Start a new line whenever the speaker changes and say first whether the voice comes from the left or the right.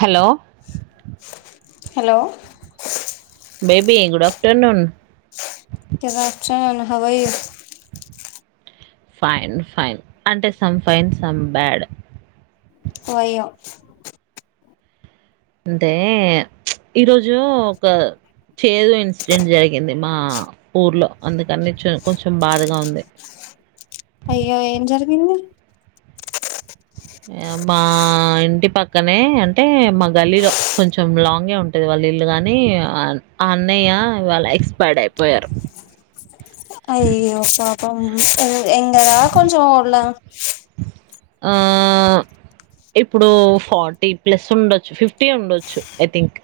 right: Hello
left: hello
right: baby good afternoon
left: కరప్షన్ హవయి
right: fine fine అంటే some fine some bad
left: వయం
right: అంటే ఈరోజు ఒక చేదు ఇన్సిడెంట్ జరిగింది మా ఊర్లో, అందుకని కొంచెం బాధగా ఉంది.
left: అయ్యో ఏం జరిగింది
right: మా ఇంటి పక్కనే, అంటే మా గల్లీలో కొంచెం లాంగే ఉంటుది వాళ్ళ ఇల్లు గానీ, అన్నయ్య ఇవాళ ఎక్స్పైైర్డ్ అయిపోయారు.
left: అయ్యో పాపం యంగ్ ఆ కొంచెం ఓల్డ్ ఆ
right: ఆ ఇప్పుడు ఫార్టీ ప్లస్ ఉండొచ్చు ఫిఫ్టీ ఉండొచ్చు ఐ థింక్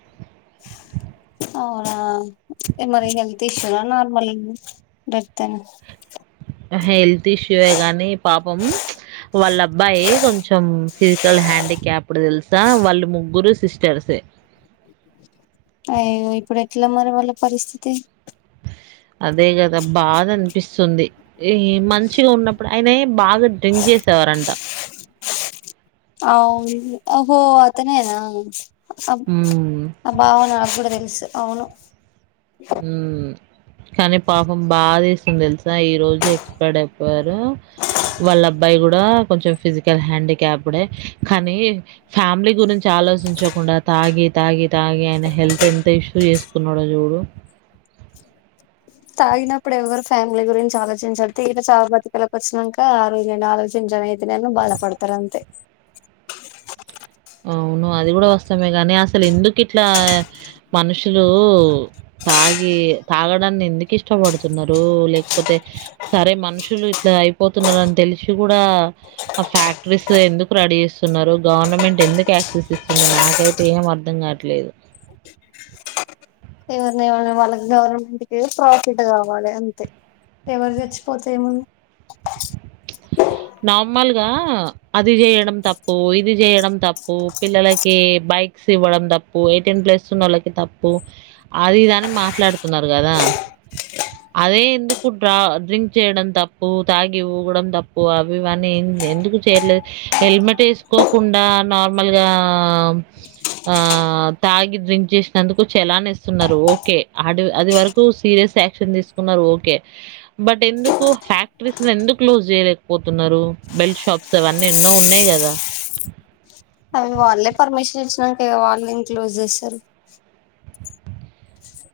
left: అవున ఏ మరి హెల్త్ ఇష్యూ నా నార్మల్ డెత్
right: హెల్త్ ఇష్యూయే కానీ, పాపం చ్ వాళ్ళ అబ్బాయి కొంచెం ఫిజికల్ హ్యాండీక్యాప్డ్ తెలుసా, వాళ్ళు ముగ్గురు సిస్టర్సే
left: అయ్యో ఇప్పుడు ఎట్లా మరి వాళ్ళ పరిస్థితి
right: అదే కదా బాధ అనిపిస్తుంది, ఈ మంచిగా ఉన్నప్పుడు ఆయనే బాగా డ్రింక్ చేసేవారంట
left: అవునా ఓహో అతనేనా అబ్
right: హ్మ్
left: ఆ బావ నా కూడా తెలుసు అవును
right: హు కానీ పాపం బాద తెలుసా ఈ రోజు ఎక్స్పర్డ్ వారు వాళ్ళ అబ్బాయి కూడా కొంచెం ఫిజికల్ హ్యాండిక్యాప్డే. కానీ ఫ్యామిలీ గురించి ఆలోచించకుండా, తాగి, తాగి, తాగి ఆయన హెల్త్ ఎంత ఇష్యూ చేసుకున్నాడో చూడు.
left: తాగినప్పుడు ఎవ్వరు ఫ్యామిలీ గురించి ఆలోచించరు. తీ ఇట్ల చావుబతుకులకూ వచ్చినంకా ఆ రోజు నను ఆలోచించాను. అయితే నేను బాధపడతారు అంతే.
right: అవును అది కూడా వాస్తవమే గానీ, అసలు ఎంద్ కిట్లా మనుషులు తాగి తాగడాన్ని ఎందుకు ఇష్టపడుతున్నారో, లేకపోతే సరే మనుషులు ఇట్లా అయిపోతున్నారు అని తెలిసి కూడా, ఆ ఫ్యాక్టరీస్ ఎందుకు రెడీ చేస్తున్నారో, గవర్నమెంట్ ఎందుకు యాక్సెస్ ఇస్తుంది. నాకైతే ఏం అర్థం కాట్లేదు.
left: వాల్ వాళ్ళకి గవర్నమెంట్ కి ప్రాఫిట్ కావాలి. అంతే ఎవరు చచ్చిపోతే ఏ ముంది.
right: నార్మల్గా అది చేయడం తప్పు. ఇది చేయడం తప్పు. పిల్లలకి బైక్స్ ఇవ్వడం తప్పు. ఎయిటీన్ ప్లస్ ఉన్న వాళ్ళకి తప్పు. అది ఇది అని మాట్లాడుతున్నారు. కదా అదే ఎందుకు డ డ్రింక్ చేయడం తప్పు. తాగి ఊగడం తప్పు. అవి ఇవి అన్ని ఎందుకు చేయలేదు. హెల్మెట్ వేసుకోకుండా నార్మల్గా ఆ ఆ తాగి డ్రింక్ చేసినందుకు చలాని ఇస్తున్నారు. ఓకే అ అది వరకు సీరియస్ యాక్షన్ తీసుకున్నారు. ఓకే బట్ ఎందుకు ఫ్యాక్టరీస్ ఎందుకు క్లోజ్ చేయలేద్. పోతున్నారు బెల్ట్ షాప్స్ అవన్నీ ఎన్నో ఉన్నాయి కదా
left: అవి వాళ్ళే పర్మిషన్ ఇచ్చినంక వాళ్ళే ఎం క్లోజ్ చేస్తరు.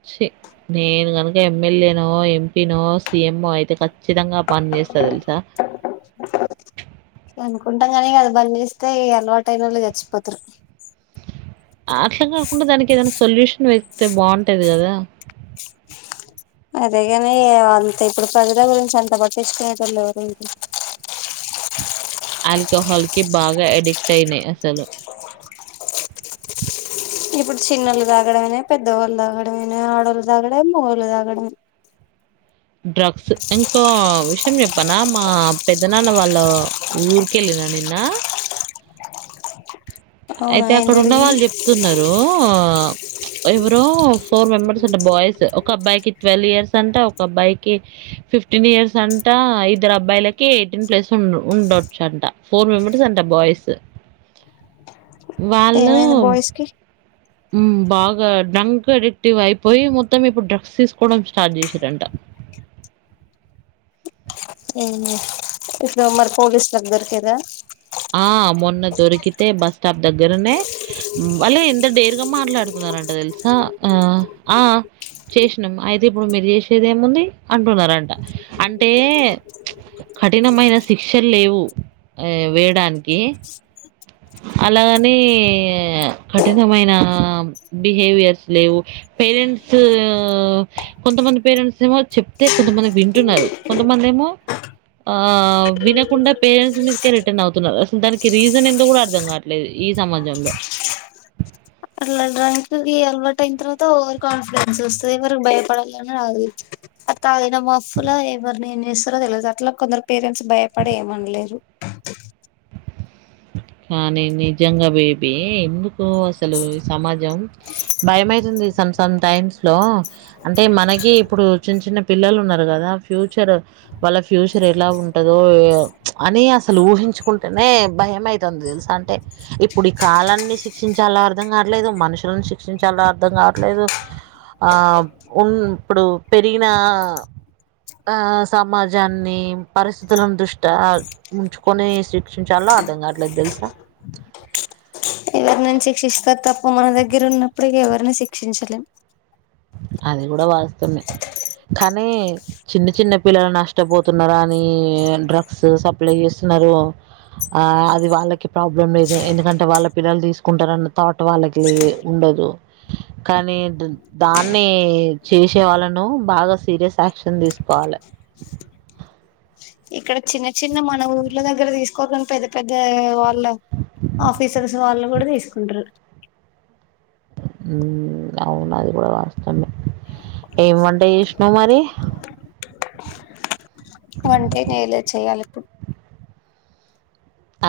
right: చి నేను గనుక ఎమ్మెల్యే నో, ఎంపీ నో, సీఎం ఓ, అయితే ఖచ్చితంగా ఆ పని చేస్తా తెలుసా.
left: అనుకుంటాం కానీ అది బంద్ చేస్తే అలవాటు అయినవాళ్ళు చచ్చిపోతారు.
right: ఆ అట్లా కాకుండా దానికి ఏదైనా సో సొల్యూషన్ వెతికితే బాగుంటది గదా
left: అదేగాని అంతే ఇప్పుడు ప్రజల గురించి అంత పట్టించుకునేటళ్ళు ఎవరుంటారు.
right: ఆల్కహాల్ కి బాగా అడిక్ట్ అయినాయి అసలు
left: ఇప్పుడు చిన్నల్లు తాగడమైనా పెద్దవాళ్ళు తాగడమైనా ఆడళ్లు తాగడం మొగళ్ళు తాగడం
right: డ్రగ్స్ ఇంకో విషయం చెప్పనా మా పెద్ద నాన్న వాళ్ళ ఊరికి వెళ్ళిన నిన్న
left: అవునా
right: అయితే
left: ఏం
right: అక్కడ ఉన్న
left: జరిగింది
right: వాళ్ళు చెప్తున్నారు. ఎవరో ఫోర్ మెంబర్స్ అంట బాయ్స్. ఒక అబ్బాయికి ట్వల్ ఇయర్స్ అంట. ఒక అబ్బాయికి ఫిఫ్టీన్ ఇయర్స్ అంట. ఇద్దరు అబ్బాయిలకి ఎయిటీన్ ప్లస్ ఉండ్ ఉండొచ్చు అంట. ఫోర్ మెంబర్స్ అంట బాయ్స్. వాళ్లు
left: ఏమైంది బాయ్స్ కి
right: ఉమ్ బాగా డ్రంక్ అడిక్టివ్ అయిపోయి, మొత్తం ఇప్పుడు డ్రగ్స్ తీసుకోవడం స్టార్ట్ చేసిరంట.
left: ఇప్పుడు మరి పోలీస్లకి దొరికిర
right: ఆ మొన్న దొరికితే బస్ స్టాప్ దగ్గరనే వాళ్ళు ఎంత డేర్గా మాట్లాడుతున్నారంట తెలుసా! ఆ ఆ చేసినం. అయితే ఇప్పుడు మీరు చేసేది ఏముంది అంటున్నారంట. అంటే కఠినమైన శిక్షలు లేవు. వే దానికి అలాగని కఠినమైన బిహేవియర్స్ లేవు. పేరెంట్స్ కొంతమంది పేరెంట్స్ ఏమో చెప్తే, కొంతమంది వింటున్నారు. కొంతమంది ఏమో ఆ వినకుండా పేరెంట్స్ మీదికే రిటర్న్ అవు స్తున్నరు అసలు దానికి రీజన్ ఎందో కూడా అర్థం కావట్లేదు. ఈ సమాజంలో
left: అది అలవాటు అయిన తర్వాత ఓవర్ కాన్ఫిడెన్స్ వస్తది. ఎవరికి భయపడాలని రాదు అది. తాగిన మాఫ్లా ఎవరినేం చేస్తారో తెలవది. అట్లా కొందరు పేరెంట్స్ భయపడి ఏమనలేరు.
right: కానీ నిజంగా బేబీ ఎందుకు అసలు ఈ సమాజం భయమైతుంది. సమ్ సమ్ టైమ్స్ లో అంటే మనకి ఇప్పుడు చిన్న చిన్న పిల్లలు ఉన్నారు కదా. ఫ్యూచర్ వాళ్ళ ఫ్యూచర్ ఎలా ఉంటదో, అని అసలు ఊహించుకుంటునే, భయమైతంది తెలుసా. అంటే ఇప్పుడు ఈ కాలాన్ని శిక్షించాలో అర్థం కావట్లేదు. మనుషులను శిక్షించాలో అర్థం కావట్లేదు. ఆ ఉన్ ఇప్పుడు పెరిగిన ఆ సమాజాన్ని పరిస్థితులను దృష్ట ఉంచుకొని శిక్షించాలో అర్ అర్థంగవట్లేదు తెలుసా
left: ఎవరి నని శిక్షిస్తారు. తప్పు మన దగ్గర ఉన్నప్పుడు ఎవరిని శిక్షించలేం.
right: అది కూడా వాస్తవమే కానీ చిన్న చిన్న పిల్లలు నష్టపోతున్నారు. అని డ్రగ్స్ సప్లై చేస్తున్నారు. ఆ అది వాళ్ళకి ప్రాబ్లం లేదు. ఎందుకంటే వాళ్ళ పిల్లలు తీసుకుంటారన్న థాట్ వాళ్ళకి లే ఉండదు. కానీ దాన్ అన్నీ చేసే వాళ్ళను బాగా సీరియస్ యాక్షన్ తీసుకోవాలే
left: ఇక్కడ చిన్న చిన్న మన ఊర్ల దగ్గర తీసుకోరు గాని పెద్ద పెద్ద వా లవ్ ఆఫీసర్స్ వాళ్ళు కూడా తీసుకుంటరు
right: ఉ అవునది కూడా వాస్తమే ఎం వంట చేసినవ్ మరి
left: వంటే చేయలేద్ చేయాలి ఇప్పుడు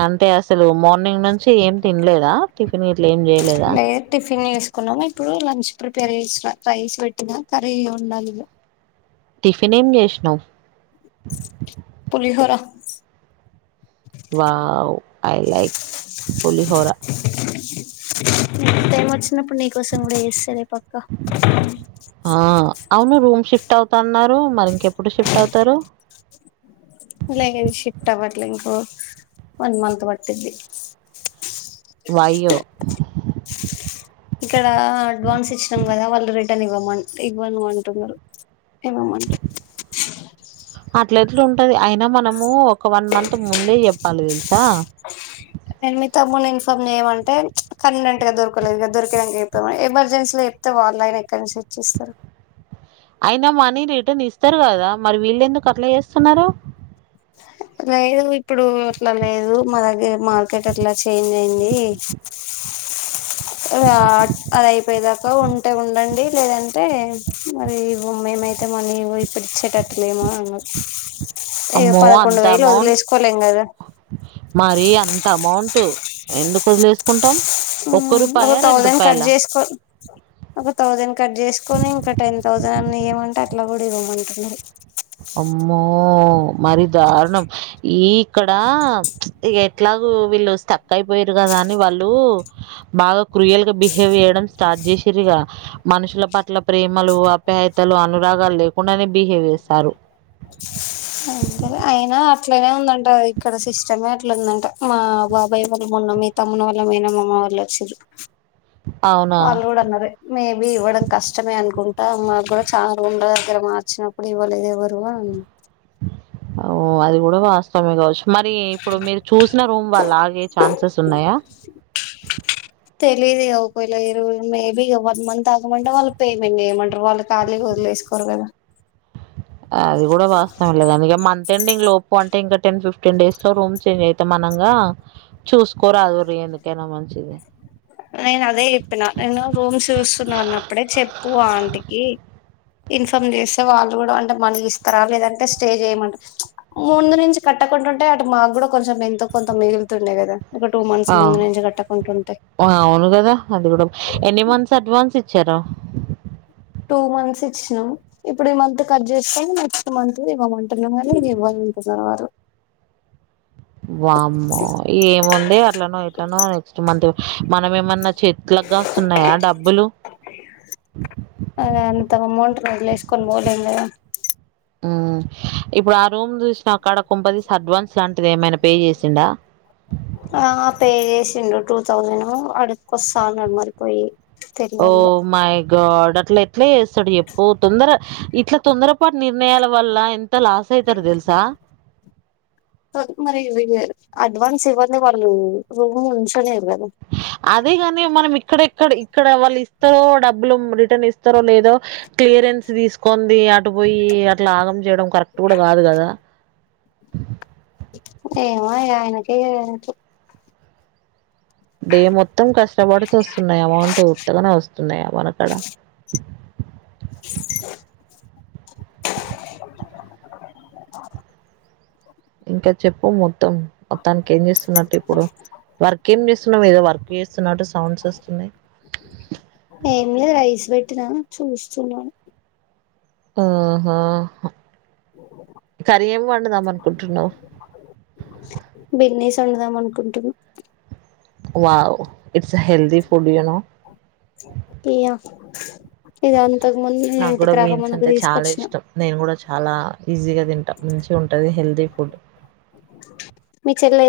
right: అంటే అసలు మార్నింగ్ నుంచి ఏం తిన్లేద. టిఫిన్ గీట్ల ఏం చేయలే.
left: లేదు టిఫ్ ఫిన్ చేసుకున్నాము. ఇప్పుడు లంచ్ ప్రిపేర్ చేసిన. రైస్ పెట్టిన కర్రీ వండాలి ఇగ.
right: టిఫిన్ ఏం చేసినావు
left: పులిహోర
right: wow I like pulihora
left: time వచ్చినప్పుడు నీకోసం కూడా చేస్తలే పక్క
right: ఆ అవును రూమ్ షిఫ్ట్ అవుతాన్నారు మరి ఇంకెప్పుడు షిఫ్ట్ అవుతారు
left: లేగది షిఫ్ట్ అవ్వట్లే ఇంకో వన్ మంత్ పట్టిద్ది
right: వయో
left: ఇక్కడ అడ్వాన్స్ ఇచ్చినం కదా వాళ్ళ రిటర్న్ ఇవ్వమ ఇవ్వను అంటున్నారు ఇవ్వమంట
right: అట్ల ఎట్లా ఉంటది అయిన మనము ఒక వన్ మంత్ ముందే చెప్పాలి తెలుసా
left: నేను మీ తమ్ముని ఇన్ఫార్మ్ చేయమంటే కన్వీనెంట్ గా దొరకలేదు గ దొరికినంక చెప్తమాయే ఎమర్జెన్సీల చెప్తే వాళ్ళైన ఎక్కడి నుంచి తెచిస్తారు తెచ్చిస్తారు
right: అయినా మనీ రిటర్న్ ఇస్తరు కదా మరి వీళ్ళు ఎందుకు అట్ల చేస్తున్నరు
left: లేదు ఇప్పుడు అట్ల లేదు మా దగ్గర మార్కెట్ అట్ల చేంజ్ అయింది అది అయిపోయదాకా ఉంటే ఉండండి లేదంటే మరి ము మేమైతే మనీ ఇవ్వు ఇప్పుడు ఇచ్చేటట్లు లేము అన్నరు ఇగో
right: అమ్మో
left: పదకొండు
right: అంత
left: వేలు
right: అమౌంట్
left: వదిలేసుకోలేం కద
right: మరి అంత అమౌంట్ ఎందుకు వదిలేసుకుంటాం
left: ఉ
right: ఒక్క
left: ఒక
right: రూపాయ రెండు
left: థౌజండ్ కట్
right: రూపాయల
left: చేసుకో ఒక థౌసండ్ కట్ చేసుకొని ఇంకా టెన్ థౌసండ్ ఇయమంటే అట్ల కూడా ఇవ్వమంటున్నారు
right: అమ్మో మరి దారుణం ఈ ఇక్కడ ఇగ ఎట్లాగు వీళ్ళు స్టక్ అయిపోయిరు కదా అని వాళ్ళు బాగా క్రూయల్ గా బిహేవ్ చేయడం స్టార్ట్ చేసిరు ఇగ మనుషుల పట్ల ప్రేమలు అప్యాయతలు అనురాగాలు లేకుండానే బిహేవ్ చేస్తారు
left: అంతే అయినా అట్లనే ఉందంట ఇక్కడ సిస్టమే అట్లుందంట మా బాబాయ్ వాళ్ల మొన్న మీ తమ్ముని వాల్ల మేనమామ వాళ్ళ అచ్చిరు
right: అవునా?
left: వాళ్ళు కూడ అన్నారు మేబి ఇవ్వడం కష్టమే అనుకుం అ మాకు కూడా చాలా ఉండ దగ్గర మార్చినప్పుడు ఇవ్వలేదు ఎవరు
right: ఓ అది కూడా వాస్తవమే కావచ్చు మరి ఇప్పుడు మీరు చూసిన రూమ్ వాళ్ళ ఆగే ఛాన్సెస్ ఉన్నాయా
left: దు ఒకవేళరు మేబీ వన్ మంత్ ఆగమంటే వాళ్ళు పేమెంట్ చేయమంటారు వాళ్ళు ఖాళీ వదిలే వేసుకోరు కదా
right: అది కూడా వాస్తవం లేదు అందుకే మ ెండింగ్ లోప్పు అంటే ఇంకా టెన్ ఫిఫ్టీన్ డేస్ లో రూమ్ చేంజ్ అయితే మనగా చూసుకోరాదురి ఎందుకైనా మంచిది
left: నేను అదే చెప్పినా నేను రూమ్ చూస్తున్నా అన్నప్పుడే చెప్పు ఆంటికి ఇన్ఫార్మ్ చేస్తే వాళ్ళు కూడా అంటే మనకి ఇస్తారా లేదంటే స్టే చేయమంట ముందు నుంచి కట్టకుండాంటే అటు మాకు కూడా కొంచెం ఎంతో కొంత మిలుతుండే కదా ఇక టూ మంత్స్
right: ఆ!
left: ముందు నుంచి కట్టకుండాంటాయి
right: అవును అది ఎని మంతస్ అడ్వాన్స్ చ్చార
left: టూ మంత్స్ ఇచ్చినాం ఇప్పుడు ఈ మంత్ కట్ చేసుకని నెక్స్ట్ మంత్ ఇవ్వమంటున్న వాారు ఇది ఇవ్వమంటున్నారు వారు
right: వామ్మో ఏముంది అట్లనో ఎట్లనో నెక్స్ట్ మంత్ మనం ఏమన్నా చెట్లకుగా వస్తున్నాయా డబ్బులు
left: మల ఇస్కొ పోోల్ంద
right: ఊ.. ఇప్పుడు ఆ రూమ్ జూసి అ క్కడ కొంపదీసి అడ్వాన్స్ లాంటిది ఏమైనా పే జెసిండా
left: ఆ పే చేసిండు టూ థౌజనూ అడుక్కోస్త అన్నాడు మరిపోయి
right: ఓ
left: తెలివదు ఇగ
right: మై గాడ్ గట్ల ఎట్ అట్నే జెస్తడు జెప్పు తొందర ఇట్లా తొందర ప్పటి నిర్ణయాల వల్ల ఎంత లాస్ అయితరు దెలుసా
left: మరి అడ్వాన్స్ ఇవ్వంది వాళ్ళు రూమ్ ఉంచనియరు గదా
right: అదేగాని మనమి ఇక్కడెక్కడ ఇక్కడ వాళ్ళు డబ్బులు రిటర్న్ ఇస్త స్తారో లేదో క్లియరెన్స్ తీసుకొంది అటు పోయి అట్లా ఆగం జెయడం కరెక్ట్ గూడ గాదు గదా [inaudible]
left: ఏమో ఇగ ఆయనకే ఈయనకే
right: డే మొత్తం కష్టపడుతూ వస్తున్నాయా అమౌంట్ ఉత్తగనే వస్తున్నాయా మనకాడ
left: [unintelligible]
right: ఇంకా చెప్పు మొద్ మొత్తం మొత్తానికి ఏం చేస్తున్నట్టు ఇప్పుడు వర్క్ ఏం చేస్తున్నాం ఏదో వర్క్ చేస్తున్నట్టు సౌండ్స్ వస్తున్నాయి
left: చూస్తున్నా
right: ఆహాహా కరి ఎం వండుదాం అనుకుంటున్నవు
left: బిర్నీస్ వండుదాం అనుకుంటున్నా
right: wow it's a healthy food you no
left: [inaudible] అంతకు ముందు నేను
right: నాకు కూడా
left: ఇంటికి రాక
right: బీన్స్
left: ముందుకు
right: అంటే చాలా
left: తీసుకొచ్చిన
right: ఇష్టం నేను కూడా చాలా ఈజీగా తింటా మంచిగా ఉంటది హెల్తీ ఫుడ్
left: మీ చెల్లె